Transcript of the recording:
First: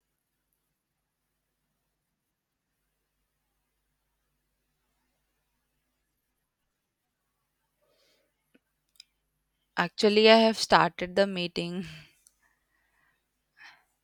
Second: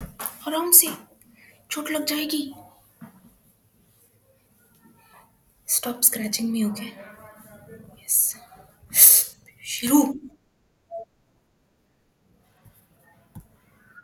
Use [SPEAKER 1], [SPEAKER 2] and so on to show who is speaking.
[SPEAKER 1] आराम से, चोट लग जाएगी। Stop scratching me. ओके, शुरू।
[SPEAKER 2] Actually, I have started the meeting.